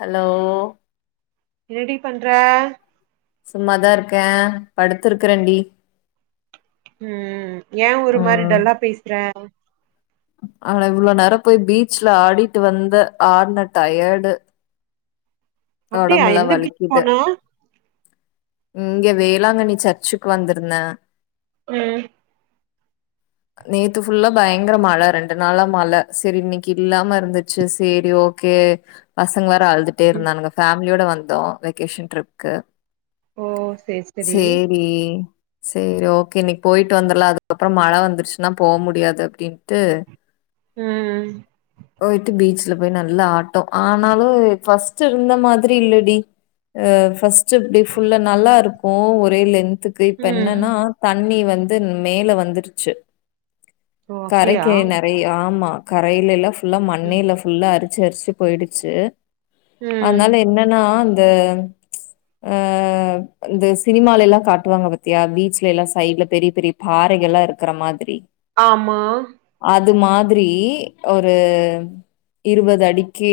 Hello என்னடி பண்ற சும்மாதா இருக்கே படுத்துருக்கறன்டி ம் எ ஒருமாரி ம் டல்லா பேசுறே ஆனா இவ்ளோ நேரோ போய் பீச்ல ஆடிட்டு வந்த ஆட்ன டயட்டு அப்டியா ஒடம்புல்லா எந்த பீச் வலிக்குது போன இங்க வேளாங்கண்ணி சர்ச்சுக்கு வந்துருந்த ம் நேத்து ஃபுல்லா பயங்கர மழ ரெண்டு நாளா மழ சேரி இன்னிக்கு இல்லாம இருந்துச்சு சேரி ஓகே பசங்க வேற அழுதுட்டே ம் இருந்தானுங்க ஃபேமிலியோட வந்தோ வெகேஷன் ட்ரிப்கு ஓ சேரி சேரி சேரி ஓகே இன்னிக் போயிட்டு வந்தர்லா அதுக்கப்பறோ மழ வந்துருச்சுன்னா போ முடியாது அப்டின்டு ம் போயிட்டு பீச்ல போய் நல்லா ஆட்டோ ஆனாலு ஃபஸ்ட்டு இருந்தமாரி இல்லடி ஆ ஃபஸ்ட்டு இப்டி ஃபுல்ல நல்லாருக்கு ஒரே லென்துக் கு இப்ப ம் என்னன்னா தண்ணி வந்து மேல வந்துருச்சு ஓ அப்டியா கரைக்க நெறைய் ஆமா கரையிலேலா ஃபுல்லா மண்ணே ம் இல்ல புல்லா அரிச்சு அரிச்சு போயிடுச்சு ம் அதனால என்னனா அந்த அ இந்த சினிமாலெல்லா காட்டுவாங்க பத்தியா பீச்லேலா சைட்ல பெரிய பெரிய பாறைகள்லா இருக்குற மாதிரி ஆமா அது மாதிரி ஒரு இருவது அடிக்கி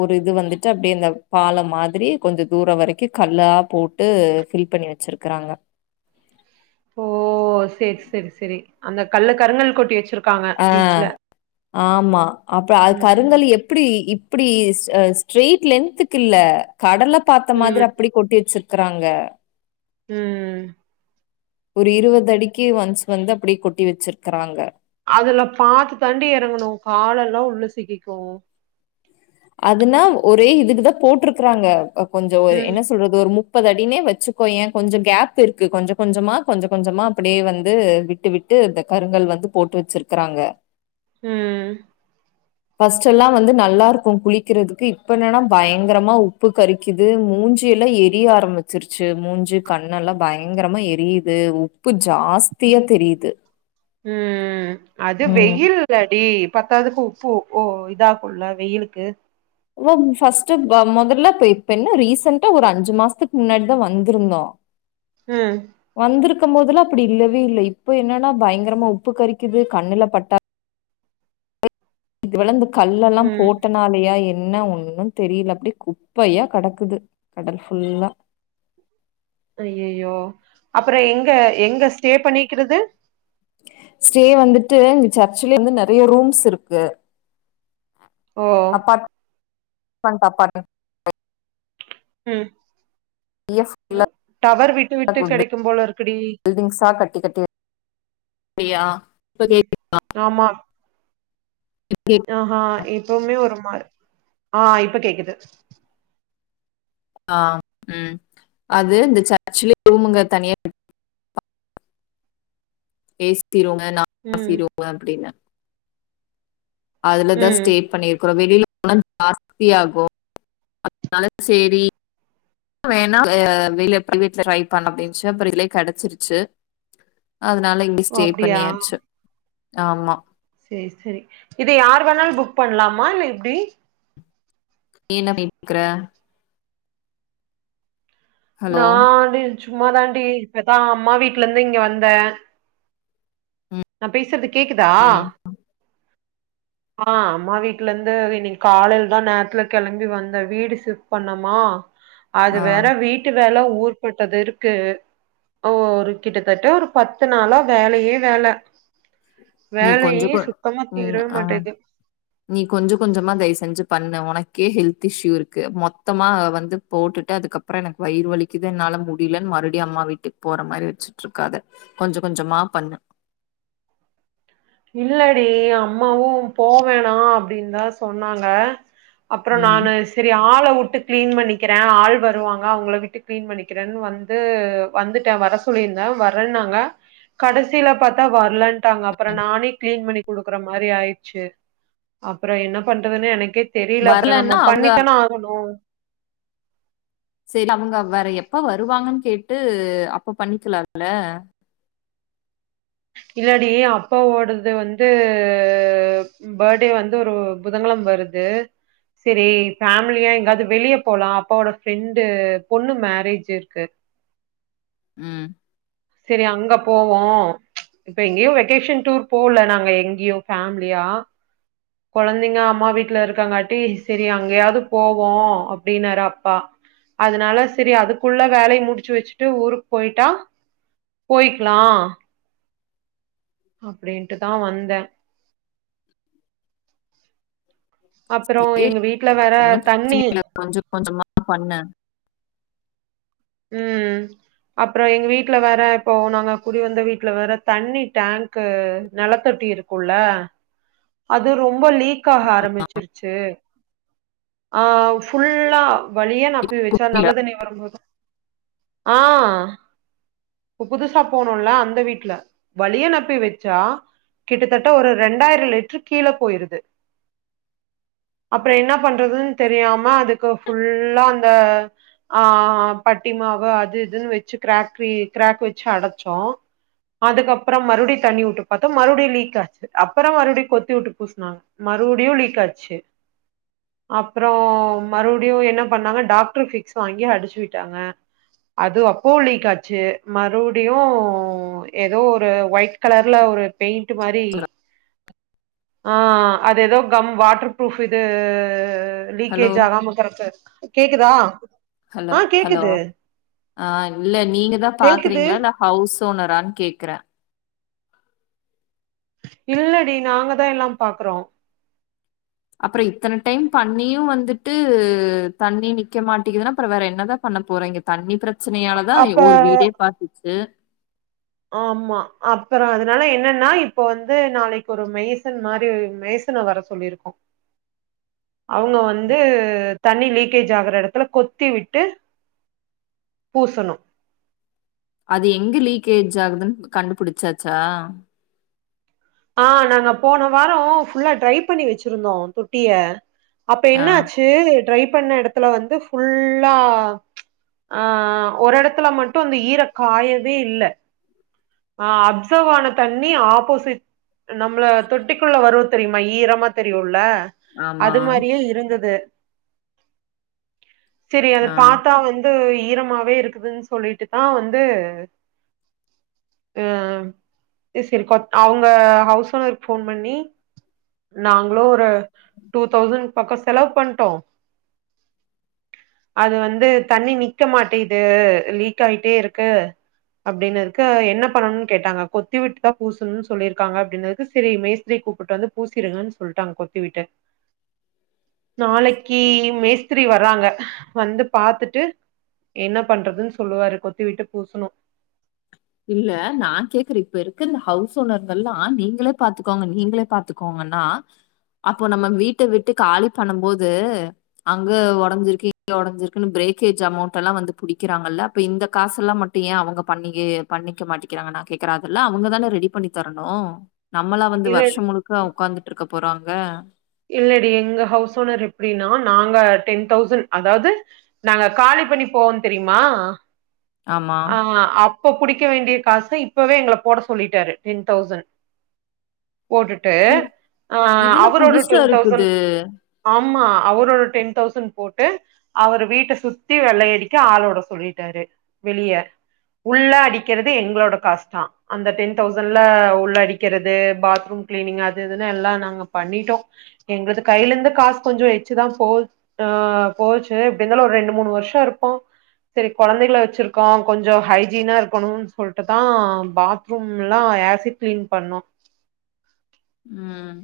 ஒரு இது வந்துட்டு அப்டியே இந்த பால மாதிரி கொஞ்ச தூர வரைக்கி கல்லா போட் ட்டு ஃபில் பண்ணி வச்சிருக்குறாங்க ஓ சேர் சேரி செரி அந்த கல்ல கருங்கல் கொட்டி வச்சிருக் ஆ ஆமா அப்ற அது ம் கருங்கல் எப் ப்டி இப்டி அ ஸ்ட்ரைட் லென்துக்கில்ல கடல பாத்த மாதிரி ம் அப்டி கொட்டி வச்சிருக் க்றாங்க ம் ஒரு இருவது அடிக்கி ஒன்ஸ் வந்து அப்டி கொட்டி வெச்சிருக்குறாங்க அதுல பாத்து தாண்டி எறங்கணு காலெல்லா உள்ள சிக்கிக்கு அதுனா ஒரே இதுக்குதா போட்ருக்குறாங்க அ கொஞ்சோ ம் என்ன சொல்றது ஒரு மு ப்பது அடினே வச்சுக்கோயே கொஞ்ச கேப் இருக்கு கொஞ்ச கொஞ்சமா கொஞ்ச கொஞ்சமா அப்டியே வந்து விட்டு விட் ட்டு இந்த கருங்கல் வந்து போட்டு வச்சிருக்குறாங்க ம் ஃபஸ்ட்டெல்லா வந்து நல்லாருக் கு குளிக்கிறதுக்கு இப்ப என்னனா பயங்கரமா உப்பு கறிக்கிது மூஞ்சியெல்லா எரிய ஆரம்மிச் சிருச்சு மூஞ்சு கண்ணெல்லா பயங்கரமா எரியிது உப்பு ஜாஸ்தியா தெரியுது ம் அது வெயில் லாடி பத்தாததுக்கு உப்பு ஓ இதாகுல வெயிலுக்கு ஓம் ஃபஸ்ட்டு வ மொதல்ல இப்ப இப்ப என்ன ரீசென்டா ஒரு அஞ்சு மாஸ்த்துக்கு முன்னாடிதா வந்திருந்தோ ம் வந்திருக்கம் போதுலா இப்டி இல்லவே இல்ல இப்ப என்னன்னா பயங்கரமா உப்பு கறிக்கிது கண்ணுல பட்டா இது வளந்து கல்லல்லா ம் போட்ட னாலயா என்ன ஒன்னு தெரியல அப்டி குப்பையா கடக்குது கடல் ஃபுல்லா ஐயய்யோ அப்பற எங்க எங்க ஸ்டே பண்ணிக்கிறது ஸ்டே வந்துட்டு இந்த சர்ச்லருந்து நெறைய ரூம்ஸ் இருக்கு ஓ அப்பாட் [inaudible] ண்ட் அப்பாட்மெ ம் வெளிய ஃபுல்லா டவரு விட்டு விட்டு கெடைக்கும் போலருக்குடி பில்டிங்ஸா கட்டிக்கட்டி வ ஃப்ரியா ம் ஆமா கேக்குதா? ஆ ஹா இப்பவுமே ஒரு மாறு ஆ இப்ப கேக்குது ஆ ம் அது இந்த சர்ச்லே ரூமுங்க தனியா இருக் ஏசி ரூமு நா [inaudible] ம் சிரூமு அப்டின்னு அதுலதா ம் ஸ்டே பண்ணிருக்குறோ வெளில உன்னு ஜாஸ்தியாகு அ [inaudible] னால சேரி வேணா அ வெளில பிரைவேட்ல ட்ரை பண்ண அப்டின்ட்டு அப்ற இதுலே கெடச்சிருச்சு அதனால இங்கே ஓ ஸ்டே அப்டியா பண்ணியாச்சு ஆமா சேரி சேரி இத யாரு வேணாலு புக் பண்லாமா இல்ல எப்டி நீ என்ன [inaudible] க்குற ஹலோ நா டி சும்மாதான்டி இப்பதா அம்மா வீட்ல இருந்து இங்க வந்த ம் நா பேசறது கேக்குதா ம் ஆ அம்மா வீட்ல இருந்து இன்னிக்கி காலைலதா நேரத்துல கெளம்பி வந்த வீடு சிப்ட் பண்ணமா ஆ அது வேற வீட்டு வேல ஊர்ப்பட்டது இருக்கு ஓ ஒரு கிட்டத்தட்ட ஒரு பத்து நாளா வேலையே வேல நீ கொஞ்ச வேலையே கொ சுத்தமா ம் தீரவே ஆ மாட்டேது நீ கொஞ்ச கொஞ்சமா தயவு செஞ்சு பண்ணு உனக்கே ஹெல்த் இஷு இருக்கு மொத்தமா வந்து போட்டுட்டு அதுக்கப் அப்றோ எனக்கு வயிறு வலிக்கிது என்னால முடிலன்னு மறுவடி அம்மா வீட்டுக் போற மாரி வெச்சிட்டுருக்காத கொஞ்ச கொஞ்சமா பண்ணு இல்லடி அம்மாவு போவேணா அப்டின்னு தா சொன்னாங்க அப்றோ ம் நானு செரி ஆள விட்டு கிளீன் பண்ணிக்கிறே ஆள் வருவாங்க அவங்கள விட்டு கிளீன் பண்ணிக்கிறேன்னு வந் வந்து வந்துட்டே வர சொல்லியிருந்தே வரன்னாங்க கடசில பாத்தா வர்லன் ம். நானே கிளீன் பண்ணி குடுக்குற மாரி ஆயிடுச்சு அப்றோ என்ன பண்றதுன்னு எனக்கே தெரில அப்றோ நம்ம வரலன்னா அவங்க பண்ணித்தானே ஆகணு சேரி அவங்க வேற எப்ப வருவாங்கன்னு கேட்டு அப்ப பண்ணிக்கலால இல்லடி அப்பாவோடது வந்து ஃபர்ட்டே வந்து ஒரு புதங்கெழம வருது செரி ஃபேமிலியா எங்காது வெளிய போலா அப்பாவோட ஃப்ரெண்டு பொண்ணு மேரேஜ் இருக்கு ம் செரி அங்க போவோ இப்ப எங்கேயு வெகேஷன் டூர் போல நாங்க எங்கேயு ஃபேம்லியா கொழந்தைங்க அம்மா வீட்ல இருக்காங்காட்டி செரி அங்கயாவது போவோ அப்டின்னாரு அப்பா அதனால செரி அதுக்குள்ள வேலைய முடிச்சு வெச்சுட்டு ஊருக்கு போயிட்டா போயிக்கலா அப்டின்ட்டுதா வந்த அப்றோ எங்க வீட்ல வேற தண்ணி கொஞ்ச கொஞ்சமா பண்ணு ம் அப்றோ எங்க வீட்ல வேற இப்போ நாங்க குடி வந்த வீட்ல வேற தண்ணி டேங்க்கு நெலத்தொட்டி இருக் குள்ள அது ரொம்ப லீக் ஆக ஆரம்பிச்சிருச்சு ஆ ஃபுல்லா வளிய நப்பி வெச்சா நல்ல தண்ணி வரும்போது ஆ இப்ப புதுசா போனோல்ல அந்த வீட்ல வளிய நப்பி வெச்சா கிட்டத்தட்ட ஒரு ரெண்டாயிரோ லிட்டர் கீழ போயிருது அப்றோ என்ன பண்றதுன்னு தெரியாம அதுக்கு ஃபுல்லா அந்த ஆ பட்டி மாவு அது இதுன்னு வெச்சு கிராக்ரி கிராக் வெச்சு அடச்சோ அதுக்கப்றோ மறுவடி தண்ணி விட்டு பாத்தா மறுவடி லீக் ஆச்சு அப்றோ மறுவடி கொத்தி விட்டு பூசுனாங்க மறுவடியு லீக்காச்சு அப்றோ மறுவடியு என்ன பண்ணாங்க டாக்டர் பிக்ஸ் வாங்கி அடிச்சு விட்டாங்க அது அப்பவு லீக்காச்சு மறுவடியு ஏதோ ஒரு ஒயிட் கலர்ல ஒரு பெயிண்ட் மாரி ஆ அது ஏதோ கம் வாட்டர் ப்ரூஃப் இது ஹலோ லீக்கேஜ் ஆகாம இக்குறக்கு கேக்குதா ஹலோ ஆ ஹலோ கேக்குது ஆ இல்ல நீங்கதா கேக்குது பாக்குறீங்ளா இல்ல ஹவுஸ் ஓனரான்னு கேக்குற இல்லடி நாங்கதா எல்லா பாக்குறோ அப்பற இத்தன டைம் பண்ணியு வந்துட்டு தண்ணி நிக்க மாட்டேங்கதுன்னா அப்பற வேற என்னதா பண்ண போறிங்க தண்ணி பிரச்சனையாலதா அப்ப ஒரு வீடே பாத்துச்சு ஆமா அப்பற அதனால என்னன்னா இப்ப வந்து நாளைக்கு ஒரு மேய்சன் மாரி மே சன வர சொல்லியிருக்கோ அவங்க வந்து தண்ணி லீக்கேஜ் ஆகிற எடத்துல கொத்தி விட்டு பூசணு அது எங்க லீக்கேஜ் ஆகுதுன்னு கண்டுபிடிச்சாச்சா ஆ நாங்க போன வாரோ ஃபுல்லா ட்ரை பண்ணி வச்சிருந்தோ தொட்டிய அப்ப ஆ என்னாச்சு து ட்ரை பண்ண எடத்துல வந்து ஃபுல்லா ஆ ஒரு எடத்துல மட்டு அந்த ஈர காயவே இல்ல ஆ அப்சர்வான தண்ணி ஆப்போசிட் நம்மள தொட்டிக்குள்ள வரு தெரியுமா ஈரமா தெரியுல்ல ஆமா அது மாரியே இருந்தது சரி அது ஆ பாத்தா வந் ஈரமாவே இருக்குதுன்னு சொல்லிட்டு தா வந்து அ அது சரி அவங்க ஹவுஸ் ஓனருக்கு போன் பண்ணி நாங்களு ஒரு டூ தௌசண்ட் பக்கொ செலவு பண்ட்டோ அது வந்து தண்ணி நிக்க மாட்டே இது லீக் ஆயிட்டே இருக்கு அப்படினதுக்கு என்ன பண்ணணும்னு கேட்டாங்க கொத்தி விட்டுதா பூசணுனு சொல்லிரு இருக்காங்க அப்படினதுக்கு சரி மேஸ்திரி கூப்ட்டு வந்து பூசிருங்கன்னு சொல்ட்டாங்க கொத்தி விட்டு நாளைக்கு மேஸ்திரி வறராங்க வந்து பாத்துட்டு என்ன பண்றதுன் சொல்லுவாரு கொத்தி விட்டு பூசணு இல்ல நா கேக்குறே இப்ப இருக்க இந்த ஹவுஸ் ஓனர்கல்லா நீங்களே பாத்துக்கோங்க நீங்களே பா த்துக்கோங்கன்னா அப்போ நம்ம வீட்ட விட்டு காலி பண்ணும் போது அங்க ஒடஞ்சிருக்கு இங்க ஒடஞ்சிருக்குன்னு பிரேக்கேஜ் அமௌண்ட் எல்லா வந்து புடிக்குறாங்கல்ல அப்ப இந்த காசல்லா மட் அவங்க பண்ணியே பண்ணிக்க மாட்டேிக்கிறாங்க நா கேக்குற இல்ல அவங்கதான ரெடி பண்ணி தரணு நம்மளா வந்து இல்ல வருஷ முழுக்க உக்காந்துட்ருக்க போறாங்க இல்லடி எங்க ஹவுஸ் ஓனர் எப்டின்னா நாங்க டென் தௌசண்ட் அதாவது நாங்க காலி பண்ணி போவோ தெரியுமா ஆமா ஆ அப் இப்ப புடிக்க வேண்டிய காச இப்பவே எங்கள போட சொல்லிட்டாரு டென் தௌசண்ட் போட்டுட் டு இ- இதுன்னு அவரோட புதுசா டென் தௌசண்ட் இருக்குது ஆமா அவரோட டென் தௌசண்ட் போட்டு அவரு வீட்ட சுத்தி வெள்ளையடிக்க ஆளோட சொல்லிட்டாரு வெளிய உள்ளா அடிக்கிறது எங்களோட காஸ்தா அந்த டென் தௌசண்ட்ல உள்ளடிக்கிறது பாத்ரூம் க்ளீனிங் அது இதுல்லா எல்லா நாங்க பண்ணிட்டோ எங்கள்து கையில இருந்து காசு கொஞ்ச எச்சுதா போ ஆ போச்சு இப்டி இருந்தாலு ஒரு ரெண்டு மூணு வருசோ இருப்போ சரி கொழந்தைகள வச்சிருக்கோ கொஞ்ச ஹைஜீனா இருக்கணும்னு சொல்ட்டுதா பாத் ரூம் எலா ஆசிட் க்ளீன் பண்ணோ ம்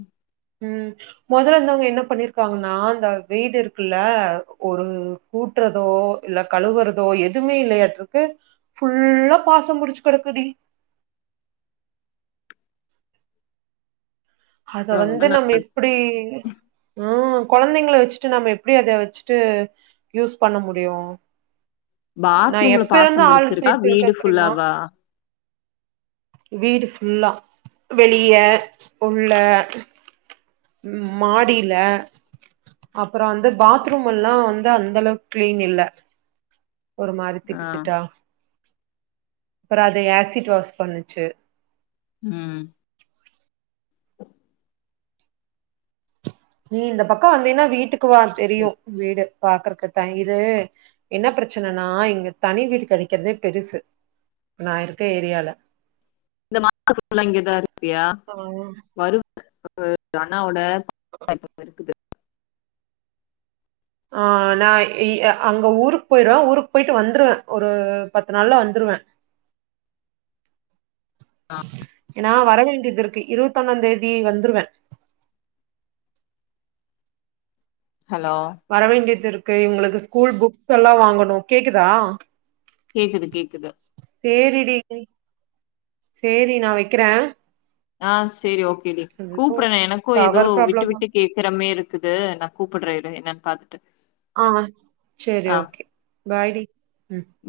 ம் மொதல இருந்தவங்க என்ன பண்ணிருக்காங்கன்னா அந்த வீடு இருக்குல்ல ஒரு கூட்டுறதோ இல்ல கழுவுறதோ எதுவுமே இல்லையாட்ருக்கு ஃபுல்லா பாசம் புடிச்சு கெடக்குடி அத வந்து ரொம்ப நம்ம எப்டி ஆ கொழந்தைங்கள வச்சிட்டு நம்ம எப்டி அத வச்சுட்டு யூஸ் பண்ண முடியு நா பாத்ரூம்ல எப்ப இருந்து பாசம் பிடிச்சிருக்கா ஆலோஸ்ச்ட்டுருக்கே வீடு தெரிமா ஃபுல்லாவா வீடு ஃபுல்லா வெளிய உள்ள ம் மாடில அப்பறோ வந்து பாத்ரூம் எல்லா வந்து அந்தளவுக் கிளீன் இல்ல ஒரு மாரி ஆ திட்டு திட்டா அப்றோ அது ஏசிட் வாஷ் பண்ணுச்சு ம் நீ இந்த பக்கோ வந்தீன்னா வீட்டுக்கு வா தெரியு வீடு பாக்கறக்கு த இது என்ன பிரச்சனனா இங்க தனி வீடு கெடைக்கறதே பெருசு ப்ப நா இருக்க ஏரியால மாச ஃபுல்லா இங்கதா இருப்பியா ஆ வரு [inaudible] அண்ணாவோட [inaudible] இருக்குது ஆ நா இ அ அங்க ஊருக் போய்டுவே ஊருக் போய்ட்டு வந்துருவே ஒரு பத்து நாள்ல வந்துருவே [inaudible] ஆ நா வரவேண்டியதிருக்கு இருவத்தொன்னாந்தேதி வந்துருவே ஹலோ வரவேண்டியதிருக்கு இவுங்களுக்கு ஸ்கூல் புக்ஸ் எல்லா வாங்கணு கேக்குதா கேக்குது கேக்குது சேரிடி சேரி நா வெக்கறே ஆ சேரி ஓகேடி கூப்பட்றே எனக்கு எதோ டவர் விட்டு ப்ராப்ளமா விட்டு கேக்கற மேர்ரு க்குது நா கூப்பட்ற இரு என்னன் பாத்துட்டு ஆமா சேரி ஓகே பாய்டி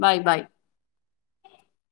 பாய் பாய்